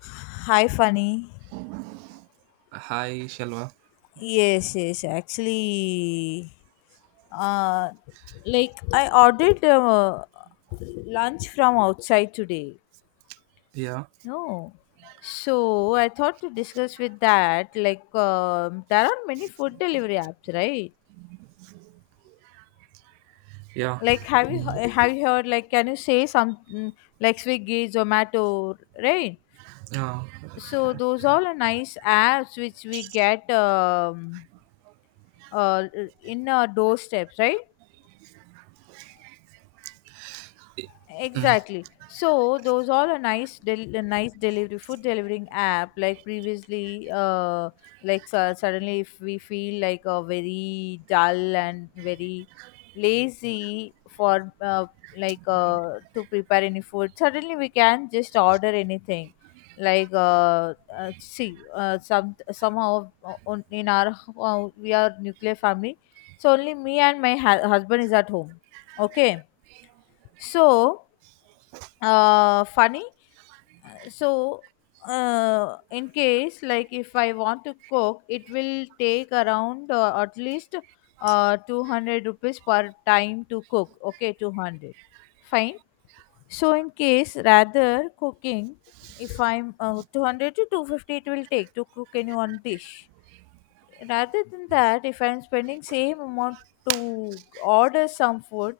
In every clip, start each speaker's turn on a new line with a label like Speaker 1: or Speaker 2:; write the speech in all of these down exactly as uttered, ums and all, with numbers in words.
Speaker 1: Hi, Funny.
Speaker 2: Hi, Shalwa.
Speaker 1: Yes, yes. Actually, uh, like I ordered uh, lunch from outside today.
Speaker 2: Yeah,
Speaker 1: No. So I thought to discuss with that. Like, um, there are many food delivery apps, right?
Speaker 2: yeah,
Speaker 1: Like, have you
Speaker 2: mm,
Speaker 1: have you heard? Like, can you say something like Swiggy, Zomato, right?
Speaker 2: yeah,
Speaker 1: So those all are nice apps which we get um, uh, in our doorsteps, right?
Speaker 2: mm.
Speaker 1: Exactly. So those all are nice, del- uh, nice delivery food delivering app. Like previously, uh, like su- suddenly if we feel like a very dull and very lazy for uh, like uh, to prepare any food, suddenly we can just order anything. Like uh, uh see, uh, some somehow uh, on- in our uh, we are nuclear family, so only me and my hu- husband is at home. Okay, so, uh, funny. So, uh, in case like if I want to cook, it will take around uh, at least uh, two hundred rupees per time to cook. Okay, two hundred. Fine. So, in case rather cooking, if I'm uh, two hundred to two hundred fifty, it will take to cook any one dish. Rather than that, if I'm spending same amount to order some food,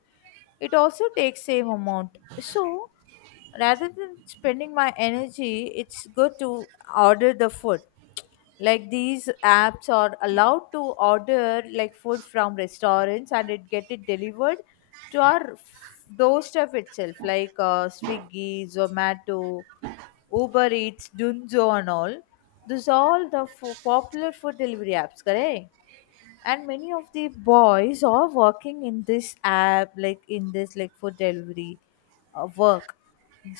Speaker 1: it also takes same amount. So, rather than spending my energy, it's good to order the food. Like these apps are allowed to order like food from restaurants and it get it delivered to our f- doorstep itself, like uh, Swiggy, Zomato, Uber Eats, Dunzo and all. These are all the f- popular food delivery apps, correct? And many of the boys are working in this app, like in this like food delivery uh, work.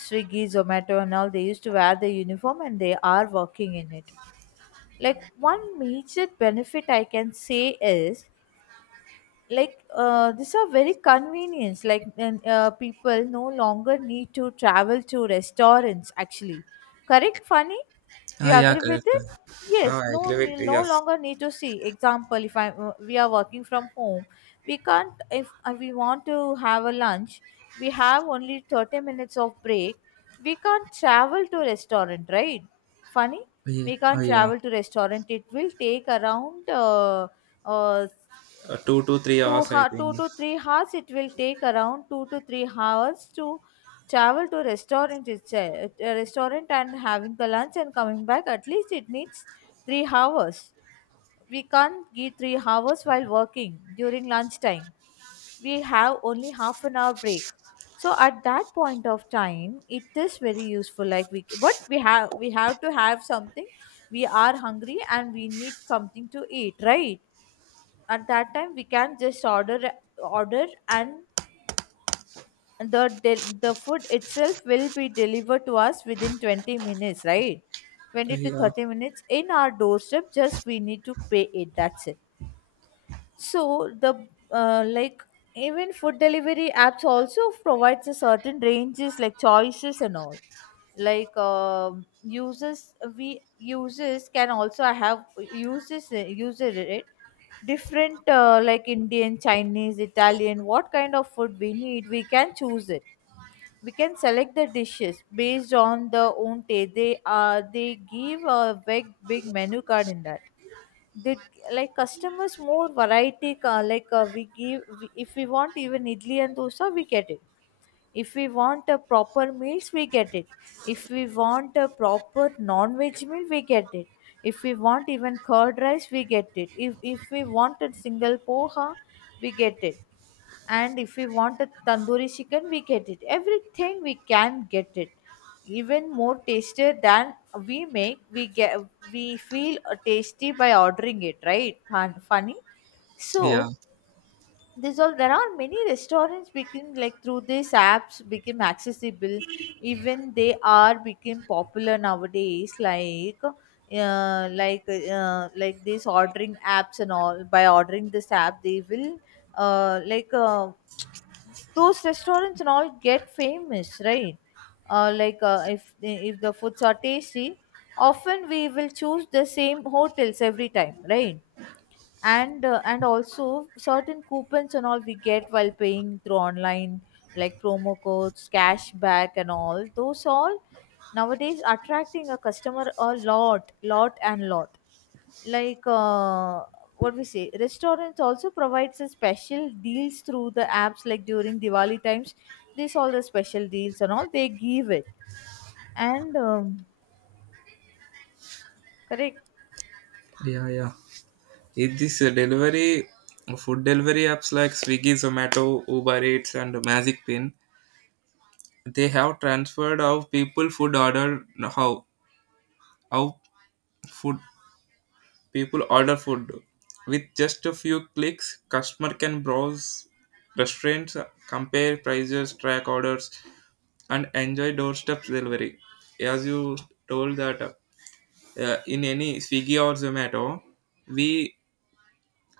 Speaker 1: Swiggy, Zomato and all, they used to wear the uniform and they are working in it. Like one major benefit I can say is like uh, these are very convenient, like and, uh, people no longer need to travel to restaurants, actually. Correct, funny? Do
Speaker 2: Ah,
Speaker 1: you
Speaker 2: yeah,
Speaker 1: agree with
Speaker 2: correct.
Speaker 1: it?
Speaker 2: Ah,
Speaker 1: Yes.
Speaker 2: I
Speaker 1: No,
Speaker 2: agree with
Speaker 1: you no
Speaker 2: yes.
Speaker 1: longer need to see. Example, if I uh, we are working from home, we can't. If uh, we want to have a lunch, we have only thirty minutes of break. We can't travel to restaurant, right, funny?
Speaker 2: Yeah,
Speaker 1: We
Speaker 2: ah,
Speaker 1: can't
Speaker 2: yeah,
Speaker 1: travel to restaurant. It will take around uh, uh,
Speaker 2: Uh, two to three
Speaker 1: two
Speaker 2: hours, I
Speaker 1: ho- two
Speaker 2: think.
Speaker 1: to three hours. It will take around two to three hours to travel to restaurant itself. Uh, restaurant and having the lunch and coming back, at least it needs three hours. We can't give three hours while working during lunchtime. We have only half an hour break. So at that point of time it is very useful. Like we, but we have we have to have something. We are hungry and we need something to eat, right? At that time we can just order, order, and the del- the food itself will be delivered to us within twenty minutes, right?
Speaker 2: Ah,
Speaker 1: twenty to
Speaker 2: yeah,
Speaker 1: thirty minutes in our doorstep. Just we need to pay it, that's it. So the, uh, like, even food delivery apps also provides a certain ranges like choices and all. Like, um, users, we users can also have uses user it, right? Different uh, like Indian, Chinese, Italian. What kind of food we need, we can choose it. We can select the dishes based on the own taste. They, uh, they give a big big menu card in that. Did like customers more variety uh, like uh, we give we, if we want even idli and dosa we get it, if we want a proper meals we get it, if we want a proper non veg meal we get it, if we want even curd rice we get it, if if we want a single poha we get it, and if we want a tandoori chicken we get it. Everything we can get it, even more tastier than we make, we get. We feel, uh, tasty by ordering it, right, Fun- funny? So
Speaker 2: yeah,
Speaker 1: there's all, there are many restaurants became like, through these apps became accessible. Even they are became popular nowadays. Like uh, like uh, like these ordering apps and all. By ordering this app, they will uh, like. Uh, those restaurants and all get famous, right? Uh, like uh, if if the foods are tasty, often we will choose the same hotels every time, right? and uh, and also certain coupons and all we get while paying through online, like promo codes, cashback and all. Those all nowadays attracting a customer a lot, lot and lot. Like, uh, what we say, restaurants also provides a special deals through the apps, like during Diwali times, this all the special deals and all they give it. And, um, correct.
Speaker 2: yeah, yeah. It is this uh, delivery food delivery apps like Swiggy, Zomato, Uber Eats, and Magic Pin? They have transferred how people food order how how food people order food. With just a few clicks, customer can browse restaurants, compare prices, track orders, and enjoy doorstep delivery. As you told that, uh, in any Swiggy or Zomato, we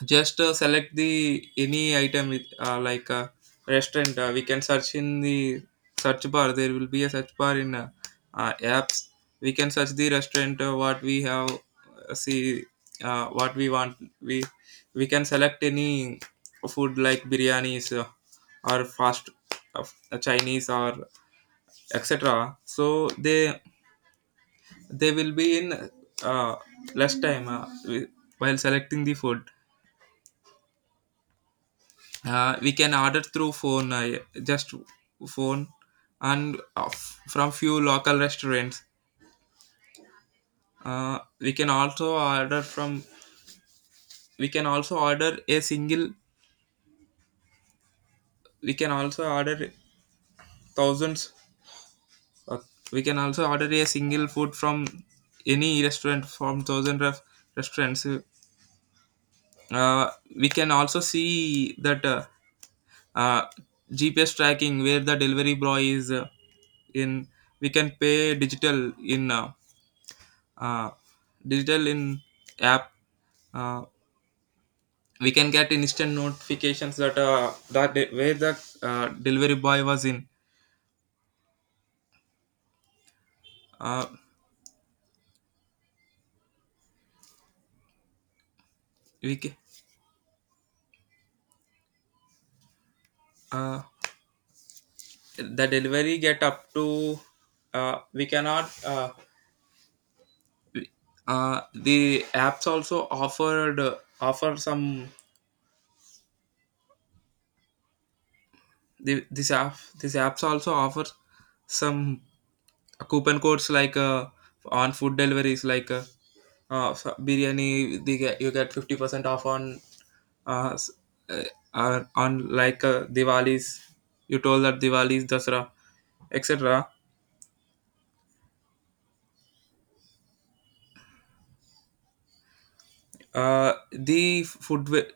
Speaker 2: just uh, select the any item with uh, like a restaurant. Uh, we can search in the search bar. There will be a search bar in uh, uh, apps. We can search the restaurant, uh, what we have. Uh, see, uh, what we want. We we can select any food like biryanis, uh, or fast of Chinese, or et cetera. So they they will be in uh, less time, uh, wi- while selecting the food. Uh, we can order through phone, uh, just phone. And uh, f- from few local restaurants, uh, we can also order from we can also order a single we can also order thousands uh, we can also order a single food from any restaurant from thousand of restaurants. Uh, we can also see that, uh, uh, GPS tracking where the delivery boy is. Uh, in We can pay digital in uh, uh, digital in app. uh, we can get instant notifications that, uh, that day, where the uh, delivery boy was in. Uh, we ca- uh, the delivery get up to uh, we cannot uh, uh, The apps also offered uh, offer some. The, this app these apps also offer some coupon codes, like, uh, on food deliveries, like, uh, uh, so biryani they get, you get fifty percent off on uh, s- uh, are on like uh, Diwali's. You told that Diwali's, Dasra, et cetera. Uh, the food wi-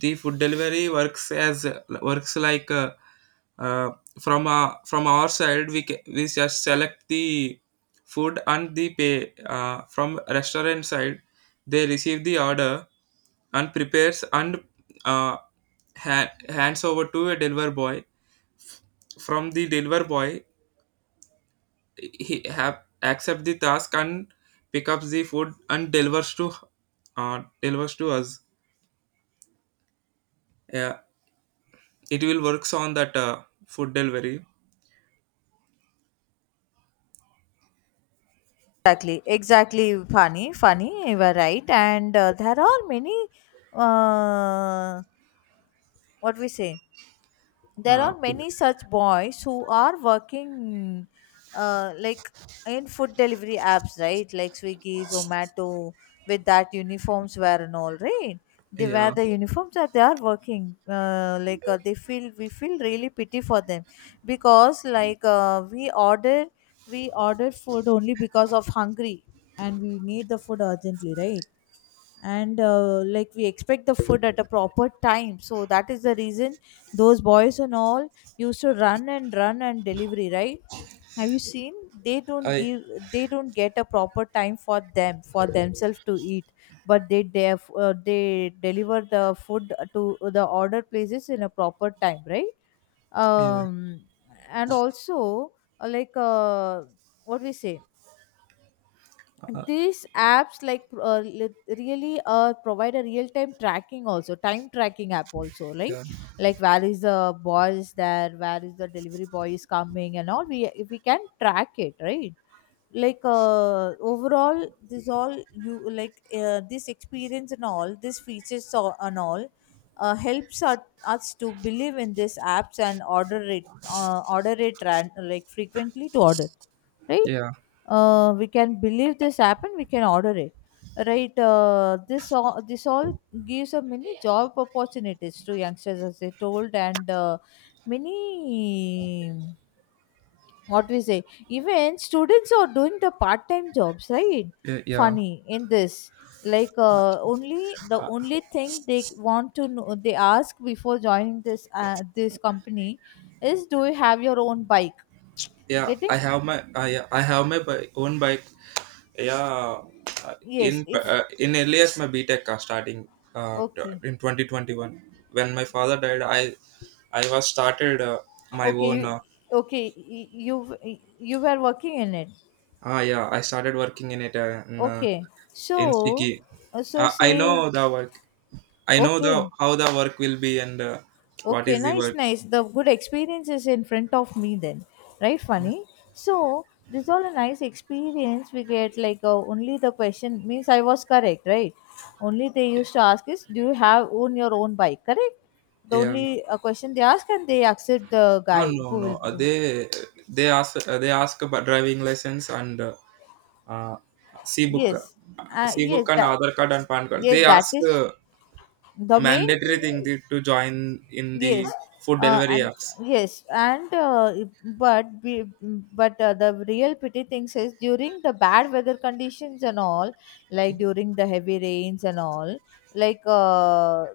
Speaker 2: the food delivery works as works like, uh, uh, from, uh, from our side, we ca- we just select the food and the pay, uh, from restaurant side, they receive the order and prepares. And uh, ha- hands over to a deliver boy. From the deliver boy, he have accept the task and pick up the food and delivers to, uh, delivers to us. Yeah, it will works on that, uh, food delivery
Speaker 1: Exactly, exactly. Funny, funny. You were right, and uh, there are many. Uh, what we say? There
Speaker 2: uh,
Speaker 1: are
Speaker 2: food.
Speaker 1: many such boys who are working uh, like in food delivery apps, right, like Swiggy, Zomato, with that uniforms wear and all, right? They wear
Speaker 2: Yeah.
Speaker 1: the uniforms that they are working, uh, like uh, they feel, we feel really pity for them. Because like, uh, we order, we order food only because of hungry, and we need the food urgently, right? And uh, like we expect the food at a proper time. So that is the reason those boys and all used to run and run and delivery, right? Have you seen? They don't
Speaker 2: I.
Speaker 1: give, they don't get a proper time for them, for themselves to eat, but they def, uh, they deliver the food to the order places in a proper time, right?
Speaker 2: Yeah,
Speaker 1: Um, and also, uh, like uh, what we say,
Speaker 2: uh,
Speaker 1: these apps like, uh, li- really uh, provide a real time tracking also, time tracking app also, right?
Speaker 2: yeah,
Speaker 1: Like where is the boy is there, where is the delivery boy is coming and all, we we can track it, right? Like, uh, overall, this all, you like, uh, this experience and all, these features so- and all uh, helps our, us to believe in these apps and order it, uh, order it ran, like frequently to order, right?
Speaker 2: yeah,
Speaker 1: Uh, we can believe this happened, we can order it, right? Uh, this all, this all gives a many job opportunities to youngsters, as they told. And, uh, many, what we say, even students are doing the part-time jobs, right,
Speaker 2: yeah, yeah.
Speaker 1: funny? In this like,
Speaker 2: Uh,
Speaker 1: uh, only the only thing they want to know, they ask before joining this, uh, this company is, do you have your own bike?
Speaker 2: yeah,
Speaker 1: Getting.
Speaker 2: i have my i i have my bi- own bike. Yeah. uh,
Speaker 1: Yes.
Speaker 2: in
Speaker 1: If.
Speaker 2: uh, in earliest my btech, uh, starting, uh,
Speaker 1: Okay.
Speaker 2: t- in twenty twenty-one, when my father died. I i was started, uh, my
Speaker 1: Okay, you,
Speaker 2: own. uh,
Speaker 1: okay, y- you w- you were working in it.
Speaker 2: Ah, yeah, I started working in it, uh, in, uh,
Speaker 1: Okay.
Speaker 2: in
Speaker 1: So,
Speaker 2: Swiggy.
Speaker 1: uh, so
Speaker 2: Uh, I
Speaker 1: say.
Speaker 2: know the work. I know the
Speaker 1: Okay.
Speaker 2: how the work will be. And uh, what
Speaker 1: Okay,
Speaker 2: is the
Speaker 1: nice,
Speaker 2: work.
Speaker 1: nice, the good experience is in front of me then, right, funny? So this all a nice experience we get. Like, uh, only the question means I was correct, right? Only they used to ask is, do you have own your own bike, correct? The
Speaker 2: Yeah.
Speaker 1: only uh, question they ask, and they accept the
Speaker 2: No,
Speaker 1: guy
Speaker 2: no,
Speaker 1: who
Speaker 2: no.
Speaker 1: will
Speaker 2: Uh,
Speaker 1: be.
Speaker 2: they they ask, uh, they ask about driving license, and uh, uh, C book,
Speaker 1: Yes,
Speaker 2: uh,
Speaker 1: uh,
Speaker 2: C
Speaker 1: yes,
Speaker 2: book and
Speaker 1: that,
Speaker 2: other card and PAN card. They
Speaker 1: yes, that
Speaker 2: ask,
Speaker 1: is
Speaker 2: uh, a
Speaker 1: the main.
Speaker 2: mandatory thing to to join in the
Speaker 1: Yes,
Speaker 2: food
Speaker 1: uh,
Speaker 2: delivery
Speaker 1: and
Speaker 2: apps.
Speaker 1: yes, and uh, but we, but uh, the real pity thing is during the bad weather conditions and all, like during the heavy rains and all, like uh,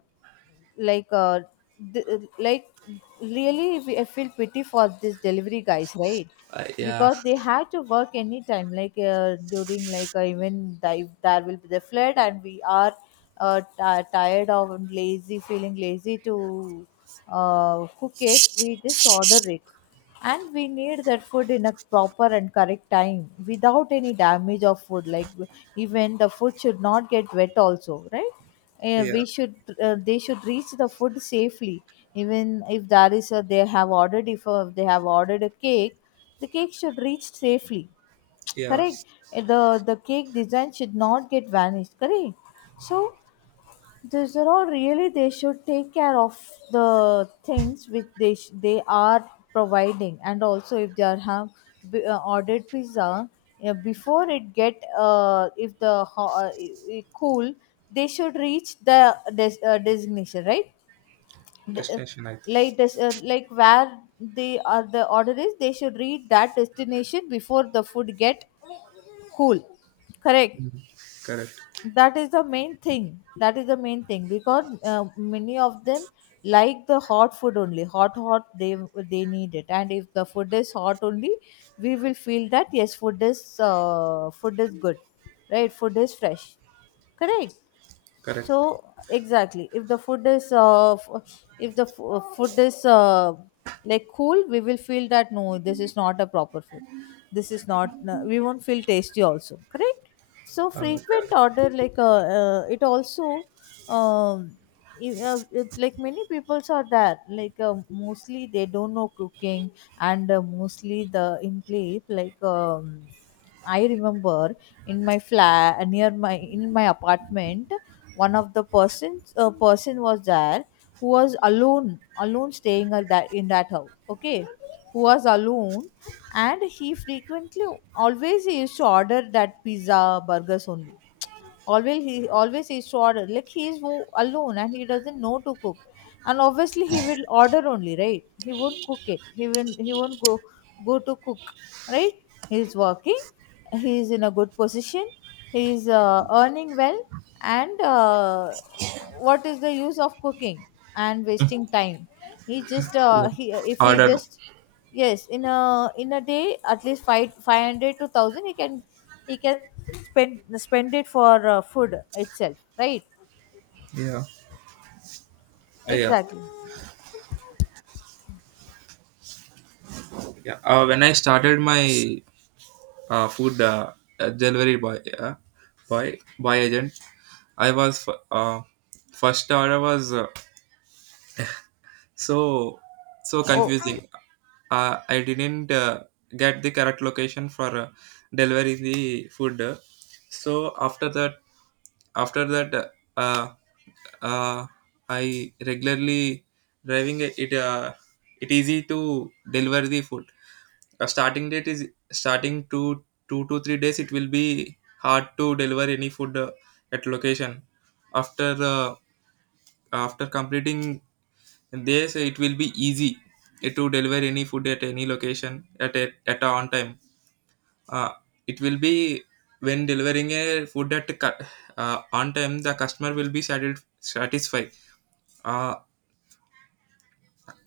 Speaker 1: like uh, th- like really, we- I feel pity for these delivery guys, right?
Speaker 2: Uh, yeah,
Speaker 1: Because they had to work anytime, like, uh, during like, uh, even the, there will be the flood and we are uh, ti tired of and lazy, feeling lazy to, uh, cook it, we just order it. And we need that food in a proper and correct time, without any damage of food. Like, even the food should not get wet also, right? Uh,
Speaker 2: yeah,
Speaker 1: we should, uh, they should reach the food safely. Even if there is a, they have ordered, if uh, they have ordered a cake, the cake should reach safely.
Speaker 2: yeah.
Speaker 1: Correct. Eh, The the cake design should not get vanished. Correct. So these are all, really they should take care of the things which they sh- they are providing. And also if they are have b- uh, ordered pizza, eh, before it get uh, if the ho- uh, I- I- cool, they should reach the des- uh, designation, right? the- uh,
Speaker 2: Destination, I think.
Speaker 1: like this, uh, like where the uh, the order is, they should read that destination before the food get cool, correct.
Speaker 2: Mhm. Correct,
Speaker 1: That is the main thing. That is the main thing, because uh, many of them, like, the hot food only, hot hot, they they need it. And if the food is hot only, we will feel that yes, food is uh, food is good. Right. Food is fresh. Correct. So
Speaker 2: correct.
Speaker 1: exactly, if the food is uh, f- if the f- uh, food is uh, like cool, we will feel that no, this is not a proper food. This is not. No, we won't feel tasty also, correct. So frequent
Speaker 2: Okay.
Speaker 1: order, like uh, uh, it also. um, you know, it- like many peoples are there, like uh, mostly they don't know cooking. And uh, mostly the in place, like um, I remember, in my flat, near my in my apartment, one of the persons a person was there, who was alone alone, staying at that in that house. Okay. Who was alone, and he frequently, always he used to order that pizza, burgers only. Always he always he used to order, like he is wo- alone, and he doesn't know to cook. And obviously he will order only, right? He won't cook it. He will he won't go go to cook, right? He's working. He is in a good position. He is uh, earning well. And uh, what is the use of cooking and wasting time? He just
Speaker 2: Yeah.
Speaker 1: uh, he if He
Speaker 2: Order.
Speaker 1: just. Yes, in a in a day, at least five five hundred to one thousand he can he can spend spend it for uh, food itself, right?
Speaker 2: Yeah. Yeah,
Speaker 1: Exactly.
Speaker 2: yeah, uh, when I started my, uh, food uh, uh, delivery boy, yeah, boy boy agent. i was f- uh, First order was, uh, so so
Speaker 1: Oh.
Speaker 2: confusing. uh, I didn't, uh, get the correct location for, uh, delivery the food. So after that, after that uh, uh, I regularly driving it. It, uh, it easy to deliver the food. A starting date is, starting to two to three days it will be hard to deliver any food, uh, at location. After uh, after completing, they say it will be easy, eh, to deliver any food at any location, at a, at a on time. Uh, it will be, when delivering a food at cu- uh, on time, the customer will be satis- satisfied. Uh,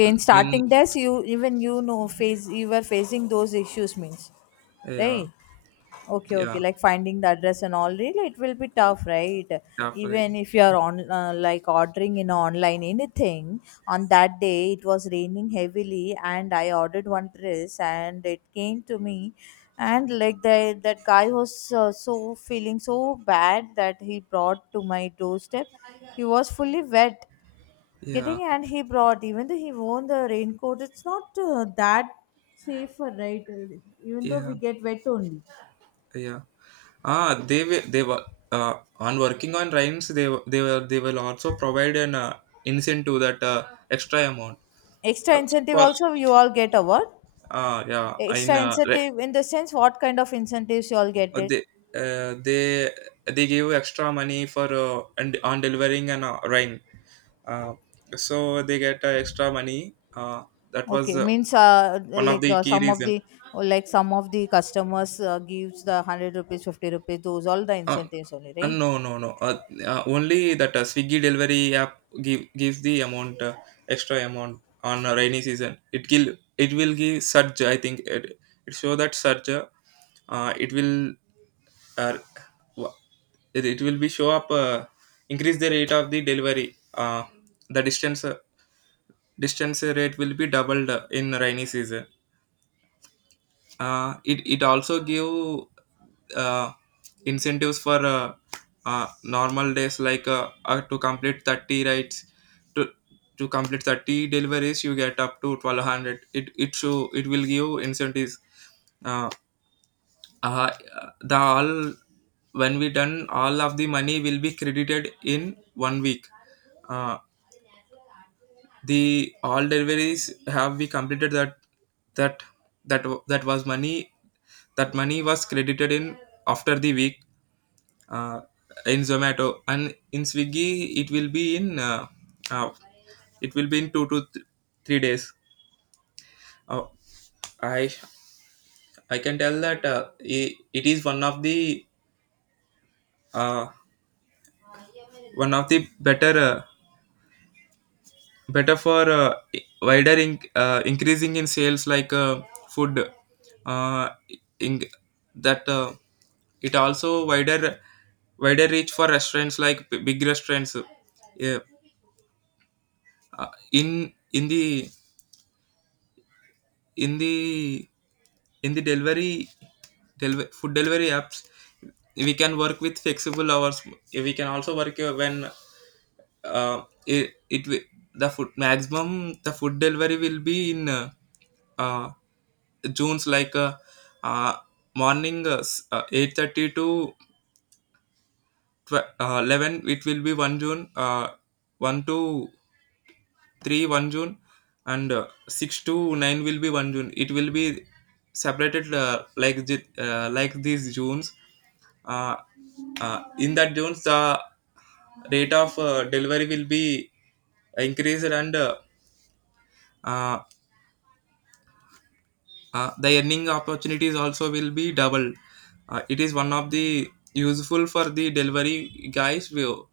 Speaker 1: In
Speaker 2: then
Speaker 1: starting this, you even, you know face you were facing those issues, means,
Speaker 2: yeah,
Speaker 1: right? Okay,
Speaker 2: yeah,
Speaker 1: okay. Like finding the address and all, really, it will be tough, right?
Speaker 2: definitely.
Speaker 1: Even if you are on, uh, like ordering in online anything, on that day it was raining heavily, and I ordered one dress, and it came to me, and like the that guy was uh, so feeling so bad that he brought to my doorstep. He was fully wet,
Speaker 2: Yeah,
Speaker 1: getting, and he brought, even though he wore the raincoat, it's not uh, that safer, right? Even though
Speaker 2: yeah,
Speaker 1: we get wet only.
Speaker 2: yeah. Ah, they will, they were, uh, on working on rhymes. They w- they will they will also provide an, uh, incentive to that, uh, extra amount.
Speaker 1: Extra
Speaker 2: So,
Speaker 1: incentive
Speaker 2: for.
Speaker 1: also you all get award.
Speaker 2: Ah, yeah. In
Speaker 1: Extra
Speaker 2: uh, re-
Speaker 1: incentive in the sense, what kind of incentives you all get
Speaker 2: uh,
Speaker 1: it?
Speaker 2: they uh, they they give extra money for, uh, and on delivering an, uh, rain. Uh, so they get, uh, extra money. Uh, that was,
Speaker 1: Okay,
Speaker 2: uh,
Speaker 1: means uh,
Speaker 2: one of
Speaker 1: like
Speaker 2: the
Speaker 1: uh,
Speaker 2: key
Speaker 1: some of
Speaker 2: reason.
Speaker 1: the, or like some of the customers uh, gives the hundred rupees, fifty rupees. Those all the
Speaker 2: Uh,
Speaker 1: incentives only,
Speaker 2: uh,
Speaker 1: right?
Speaker 2: no, no, no. Uh, uh, only that, uh, Swiggy delivery app give gives the amount, uh, extra amount on a rainy season. It will it will give surge. I think it, it show that surge. Uh, it will uh, it, it will be show up, uh, increase the rate of the delivery, uh, the distance, uh, distance rate will be doubled, uh, in rainy season. Uh, it, it also give, uh, incentives for, uh, uh, normal days, like, uh, uh, to complete thirty rides, to to complete thirty deliveries. You get up to twelve hundred. It it show it will give incentives. uh, uh, the all, when we done all of the money will be credited in one week. uh, the all deliveries have we completed, that that that that was money. That money was credited in after the week. uh, in Zomato and in Swiggy, it will be in, uh, uh, it will be in two to th- three days. Uh, i i can tell that, uh, I it is one of the, uh, one of the better, uh, better for, uh, i- wider in, uh, increasing in sales, like, uh, food, uh, in that, uh, it also wider wider reach for restaurants, like, b- big restaurants. Yeah. uh, in in the in the in the delivery deliver, food delivery apps, we can work with flexible hours. We can also work, uh, when, uh, it, it wi- the food maximum, the food delivery will be in, uh, uh, June's, like, uh, uh, morning, uh, s- uh, eight thirty to twelve, uh, eleven. It will be one june, uh, one to three one june, and uh, six to nine will be one june. It will be separated, uh, like thi- uh, like these Junes. uh, uh, in that Junes, the rate of, uh, delivery will be increased, and uh, uh, Uh, the earning opportunities also will be doubled. Uh, it is one of the useful for the delivery guys, who,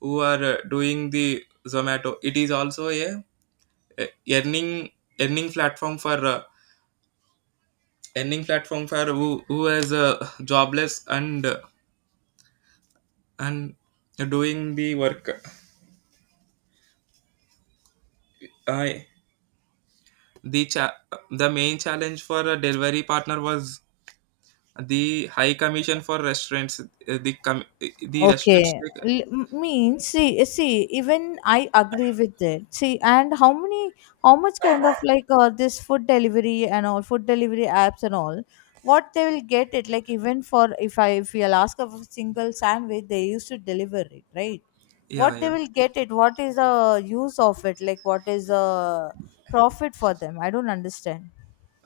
Speaker 2: who are, uh, doing the Zomato. It is also a, a earning earning platform for, uh, earning platform for who who is, uh, jobless, and, uh, and doing the work. I the cha- the main challenge for a delivery partner was the high commission for restaurants. Uh, The com- uh, the restaurants.
Speaker 1: Okay.
Speaker 2: take-
Speaker 1: L- m- means, see, see, even I agree with that. See, and how many, how much kind of, like, uh, this food delivery and all, food delivery apps and all, what they will get it? Like, even for, if I if we'll ask of a single sandwich, they used to deliver it, right?
Speaker 2: Yeah,
Speaker 1: What
Speaker 2: yeah.
Speaker 1: they will get it? What is the use of it? Like, what is the profit for them? I don't understand.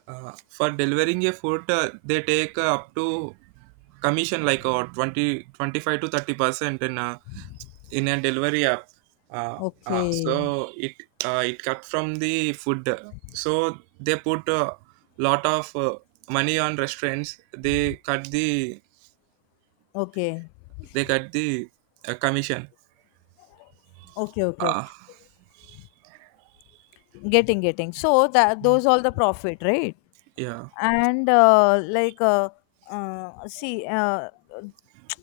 Speaker 2: Uh, for delivering a food, uh, they take, uh, up to commission, like, uh, twenty twenty five to thirty percent in a, in a delivery app. Uh, uh,
Speaker 1: Okay,
Speaker 2: so it uh, it cut from the food. So they put a lot of, uh, money on restaurants. They cut the
Speaker 1: okay,
Speaker 2: they cut the, uh, commission.
Speaker 1: okay, okay,
Speaker 2: Uh,
Speaker 1: okay. getting getting so that those all the profit, right?
Speaker 2: yeah,
Speaker 1: And uh, like uh, uh, see uh,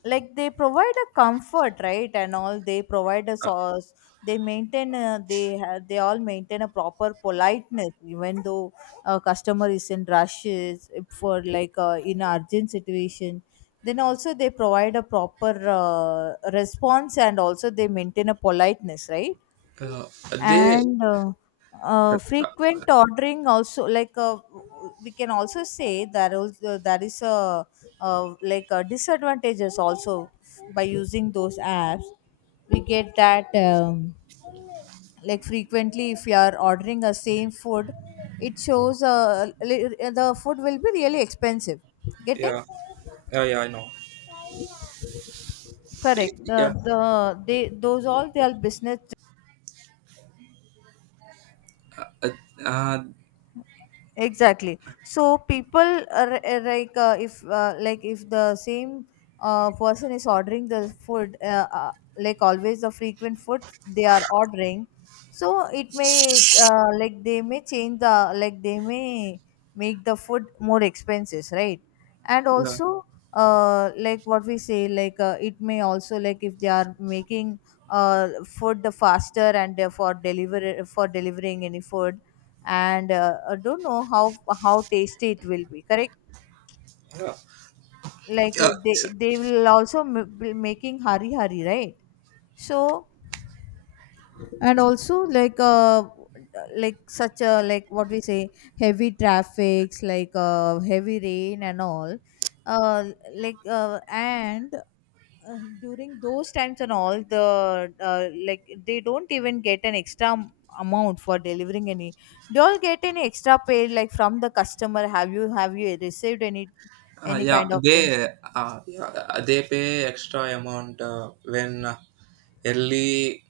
Speaker 1: like they provide a comfort, right? And all, they provide a
Speaker 2: uh,
Speaker 1: source. They maintain uh, they ha- they all maintain a proper politeness, even though a customer is in rushes, for like uh, in urgent situation, then also they provide a proper uh, response, and also they maintain a politeness, right?
Speaker 2: uh, they
Speaker 1: And uh, uh,
Speaker 2: uh,
Speaker 1: frequent ordering also, like uh, we can also say that also, that is a, uh, like uh disadvantages also, by using those apps we get that, um, like, frequently if you are ordering a same food, it shows uh, li- uh, the food will be really expensive, getting.
Speaker 2: yeah, yeah, yeah, I know.
Speaker 1: Correct, the
Speaker 2: Yeah,
Speaker 1: the they, those all, they are business.
Speaker 2: uh, uh,
Speaker 1: Exactly, so people are, are like, uh, if uh, like if the same uh, person is ordering the food uh, uh, like always the frequent food they are ordering, so it may uh, like they may change the like they may make the food more expensive, right? And
Speaker 2: yeah,
Speaker 1: also uh, like what we say, like uh, it may also, like if they are making uh, food the faster and therefore deliver for delivering any food. And uh, I don't know how how tasty it will be. Correct?
Speaker 2: yeah,
Speaker 1: Like
Speaker 2: yeah,
Speaker 1: eh,
Speaker 2: so-
Speaker 1: they they will also m- be making hari hari, right? So, and also, like uh like such a, like what we say, heavy traffics, like uh heavy rain and all, uh like uh and uh, during those times and all, the uh, like, they don't even get an extra am- amount for delivering any. Do you all get any extra pay, like from the customer? Have you have you received any
Speaker 2: uh,
Speaker 1: any
Speaker 2: yeah
Speaker 1: kind of things?
Speaker 2: they uh, yeah, uh, they pay extra amount, uh, when, uh, early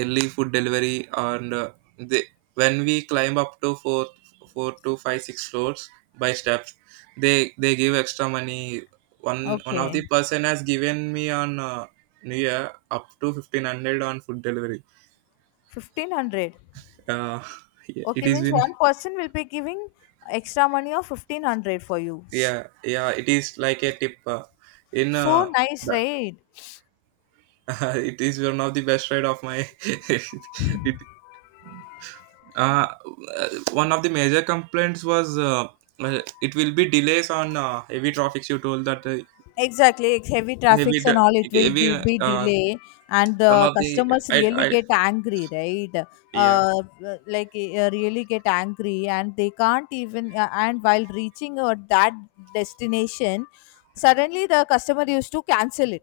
Speaker 2: early food delivery. And uh, they when we climb up to four four to five six floors by steps, they they give extra money. One one of the
Speaker 1: Okay.
Speaker 2: person has given me on, uh, new year, up to fifteen hundred on food delivery.
Speaker 1: fifteen hundred?
Speaker 2: uh, yeah, it
Speaker 1: Okay,
Speaker 2: is
Speaker 1: means
Speaker 2: been.
Speaker 1: one person will be giving extra money of fifteen hundred for you?
Speaker 2: Yeah, yeah, it is like a tip, uh, in,
Speaker 1: So
Speaker 2: uh,
Speaker 1: nice,
Speaker 2: the-
Speaker 1: right?
Speaker 2: Uh, it is one of the best ride of my. it uh, One of the major complaints was, uh, uh, it will be delays on, uh, heavy traffic. You told that, uh,
Speaker 1: Exactly, it's heavy
Speaker 2: heavy
Speaker 1: traffics and
Speaker 2: d-
Speaker 1: all, it will
Speaker 2: heavy.
Speaker 1: de- be
Speaker 2: uh,
Speaker 1: delay, and
Speaker 2: some
Speaker 1: the
Speaker 2: of the.
Speaker 1: customers
Speaker 2: i
Speaker 1: really
Speaker 2: i
Speaker 1: get angry, right?
Speaker 2: yeah,
Speaker 1: Uh, like, uh, really get angry, and they can't even. Uh, and while reaching uh, that destination, suddenly the customer used to cancel it,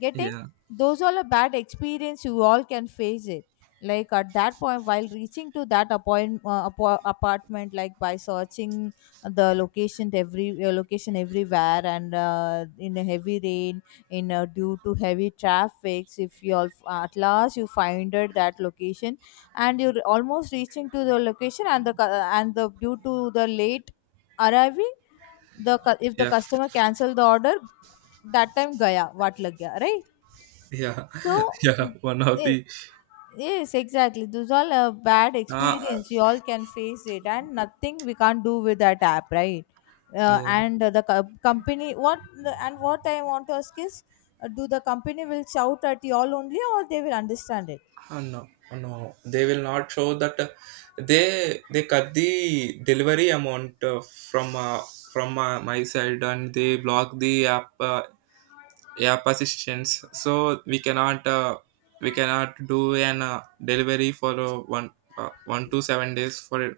Speaker 1: getting.
Speaker 2: yeah,
Speaker 1: Those all a bad experience, you all can face it. Like at that point, while reaching to that appoint, uh, appo- apartment, like by searching the location, every uh, location, everywhere, and uh, in a heavy rain, in uh, due to heavy traffic, if you all at last you find it that location, and you're almost reaching to the location, and the cu- and the, due to the late arriving, the cu- if the
Speaker 2: yeah,
Speaker 1: customer cancel the order, that time gaya what lag gaya, right?
Speaker 2: yeah.
Speaker 1: So,
Speaker 2: Yeah, one of
Speaker 1: this,
Speaker 2: the,
Speaker 1: yes, exactly. Those all a bad
Speaker 2: uh,
Speaker 1: experience. You all can face it, and nothing we can't do with that app, right? Uh,
Speaker 2: yeah.
Speaker 1: and the co- company, what the, and what I want to ask is, uh, do the company will shout at you all only, or they will understand it?
Speaker 2: Uh, no, Oh, no, they will not show that. uh, they they cut the delivery amount, uh, from uh, from, uh, my side, and they block the app, uh, app assistance. So we cannot uh, we cannot do an, uh, delivery for, uh, one uh, one to seven days for it.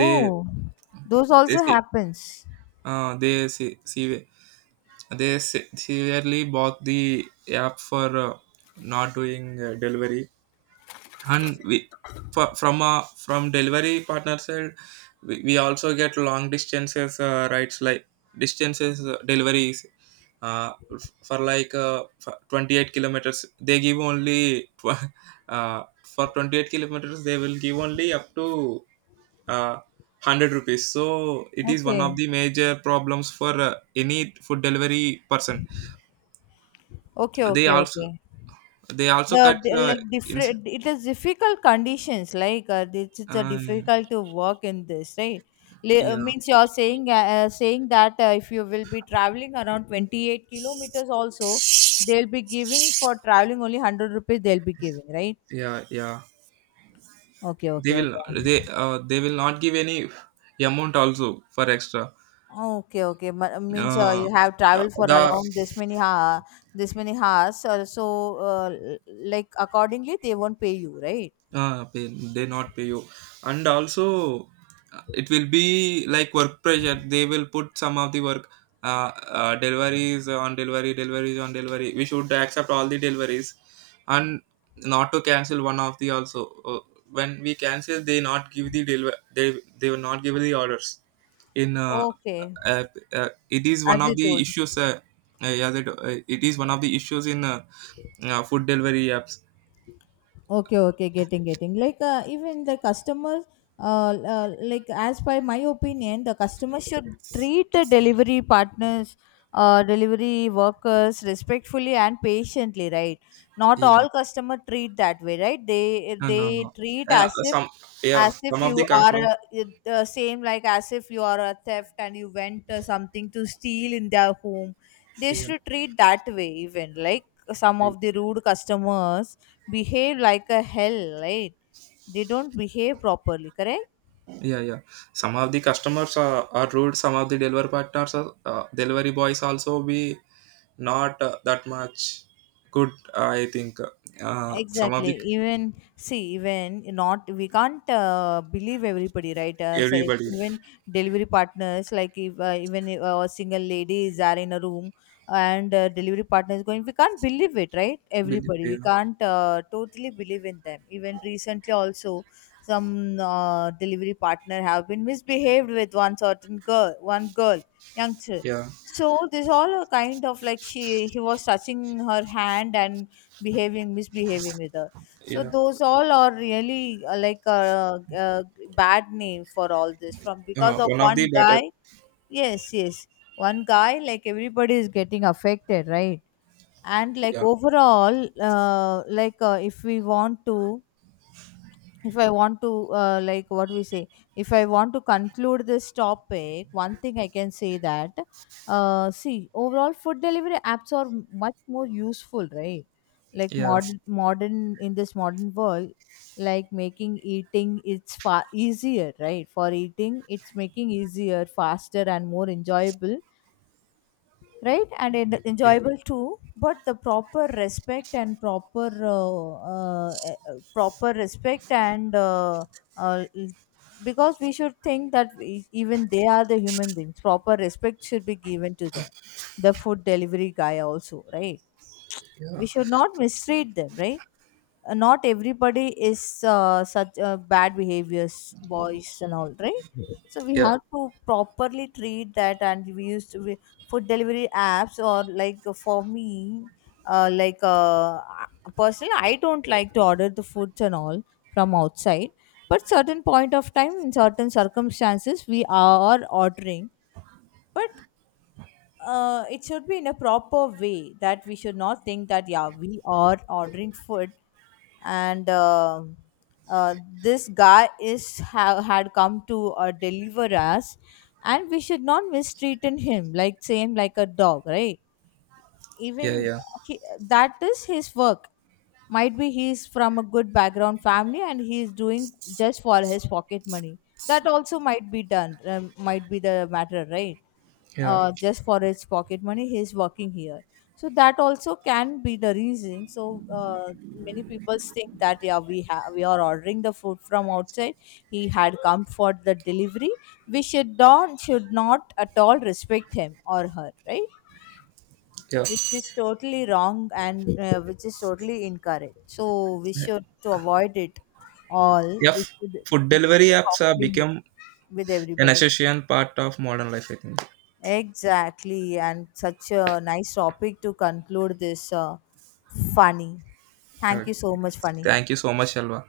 Speaker 2: They
Speaker 1: those
Speaker 2: they
Speaker 1: also
Speaker 2: see,
Speaker 1: happens.
Speaker 2: uh, they see, see. they se- severely block the app for, uh, not doing, uh, delivery. And we, fro- from uh, from delivery partner side, we, we also get long distances, uh, rights, like, distances, uh, deliveries, uh, f- for, like, uh, for twenty-eight kilometers they give only, tw- uh, for twenty-eight kilometers they will give only up to, uh, one hundred rupees. So it is one of
Speaker 1: Okay,
Speaker 2: the major problems for, uh, any food delivery person.
Speaker 1: okay,
Speaker 2: they
Speaker 1: okay,
Speaker 2: also
Speaker 1: okay.
Speaker 2: they also
Speaker 1: the
Speaker 2: cut,
Speaker 1: d-
Speaker 2: uh,
Speaker 1: like,
Speaker 2: in.
Speaker 1: different, it is difficult conditions. Like uh, it's, it's a
Speaker 2: uh,
Speaker 1: difficult to work in this, right? Le- uh,
Speaker 2: yeah,
Speaker 1: means you're saying, uh, uh, saying that uh, if you will be traveling around twenty-eight kilometers also, they'll be giving for traveling only one hundred rupees, they'll be giving, right?
Speaker 2: yeah, yeah.
Speaker 1: Okay,
Speaker 2: they
Speaker 1: okay,
Speaker 2: will
Speaker 1: okay,
Speaker 2: they uh, they will not give any amount also for extra.
Speaker 1: okay, okay. Ma- means uh,
Speaker 2: Uh,
Speaker 1: you have
Speaker 2: uh,
Speaker 1: traveled for
Speaker 2: the
Speaker 1: around this many ha this many hours, uh, so uh, l- like, accordingly they won't pay you, right?
Speaker 2: Ah, pay, they not pay you. And also, uh, it will be like work pressure. They will put some of the work, uh, uh, deliveries on delivery, deliveries on delivery we should accept all the deliveries. And not to cancel one of the also. Uh, when we cancel, they not give the deliver. They they will not give the orders in, uh,
Speaker 1: Okay,
Speaker 2: uh, uh, it is one
Speaker 1: as
Speaker 2: of
Speaker 1: you
Speaker 2: the
Speaker 1: told.
Speaker 2: issues. Uh, uh, yeah, that, uh, it is one of the issues in, uh, uh, food delivery apps.
Speaker 1: Okay, okay, getting, getting. Like uh, even the customers, uh, uh, like as by my opinion, the customer should treat the delivery partners, uh, delivery workers respectfully and patiently, right? Not
Speaker 2: Yeah.
Speaker 1: all customer treat that way, right? They
Speaker 2: No, no,
Speaker 1: they
Speaker 2: no.
Speaker 1: treat
Speaker 2: Yeah,
Speaker 1: as if,
Speaker 2: some. Yeah,
Speaker 1: as if
Speaker 2: some of
Speaker 1: you
Speaker 2: the
Speaker 1: are
Speaker 2: customers.
Speaker 1: uh, it- uh, same like as if you are a theft and you went uh, something to steal in their home. They
Speaker 2: Yeah,
Speaker 1: should treat that way, even like some of the rude customers behave like a hell, right? They don't behave properly, correct.
Speaker 2: yeah, yeah. Some of the customers are, are rude. Some of the delivery partners, are, uh, delivery boys, also be not, uh, that much good. I think, uh, some of the
Speaker 1: Exactly. Even, see, even not, we can't uh, believe everybody, right? Uh, says
Speaker 2: everybody.
Speaker 1: even delivery partners, like if uh, even if, uh, a single lady is there in a room and uh, delivery partner is going, we can't believe it, right?
Speaker 2: bel-
Speaker 1: Everybody, we
Speaker 2: yeah,
Speaker 1: can't uh, totally believe in them. Even recently, also some uh, delivery partner have been misbehaved with one certain girl, one girl, youngster.
Speaker 2: yeah,
Speaker 1: So this all a kind of like, she he was touching her hand and behaving, misbehaving with her. So
Speaker 2: yeah.
Speaker 1: those all are really, uh, like a, a bad name for all this, from, because
Speaker 2: Uh,
Speaker 1: of
Speaker 2: one of the
Speaker 1: one
Speaker 2: better.
Speaker 1: guy. Yes, yes, one guy, like everybody is getting affected, right? And like,
Speaker 2: Yeah,
Speaker 1: overall, uh, like uh, if we want to if I want to, uh, like what we say, if I want to conclude this topic, one thing I can say that, uh, see, overall food delivery apps are m- much more useful, right? Like
Speaker 2: yeah,
Speaker 1: modern modern, in this modern world, like making eating, it's far easier, right? For eating, it's making easier, faster, and more enjoyable, right? And en-
Speaker 2: yeah,
Speaker 1: enjoyable too. But the proper respect and proper uh, uh, eh, eh, proper respect, and uh, uh, l- because we should think that, we, even they are the human beings, proper respect should be given to them, the food delivery guy also, right?
Speaker 2: yeah,
Speaker 1: We should not mistreat them, right? Uh, not everybody is uh, such uh, bad behaviors boys and all, right? So we
Speaker 2: yeah, yeah,
Speaker 1: have to properly treat that, and we used to we, food delivery apps or, like uh, for me, uh, like uh, personally I don't like to order the foods and all from outside. But certain point of time in certain circumstances we are ordering. But uh, it should be in a proper way, that we should not think that, yeah, we are ordering food and uh, uh, this guy is ha- had come to uh, deliver us, and we should not mistreat him like, same like a dog, right? Even
Speaker 2: yeah,
Speaker 1: he, that is his work. Might be he's from a good background family, and he's doing just for his pocket money. That also might be done. Um, might be the matter, right?
Speaker 2: yeah,
Speaker 1: Uh, just for his pocket money he's working here. So that also can be the reason. So uh, many people think that, yeah, we have we are ordering the food from outside, he had come for the delivery, we should not should not at all respect him or her, right?
Speaker 2: yeah.
Speaker 1: Which is totally wrong, and uh, which is totally incorrect, so we
Speaker 2: Yeah.
Speaker 1: should to avoid it all, we
Speaker 2: Yes.
Speaker 1: should
Speaker 2: Food delivery
Speaker 1: behave
Speaker 2: apps have
Speaker 1: properly
Speaker 2: become
Speaker 1: with
Speaker 2: an
Speaker 1: everybody.
Speaker 2: essential part of modern life, I think.
Speaker 1: Exactly, and such a nice topic to conclude this, uh, Funny.
Speaker 2: Uh,
Speaker 1: Thank you so much, Funny.
Speaker 2: Thank you so much, Alva.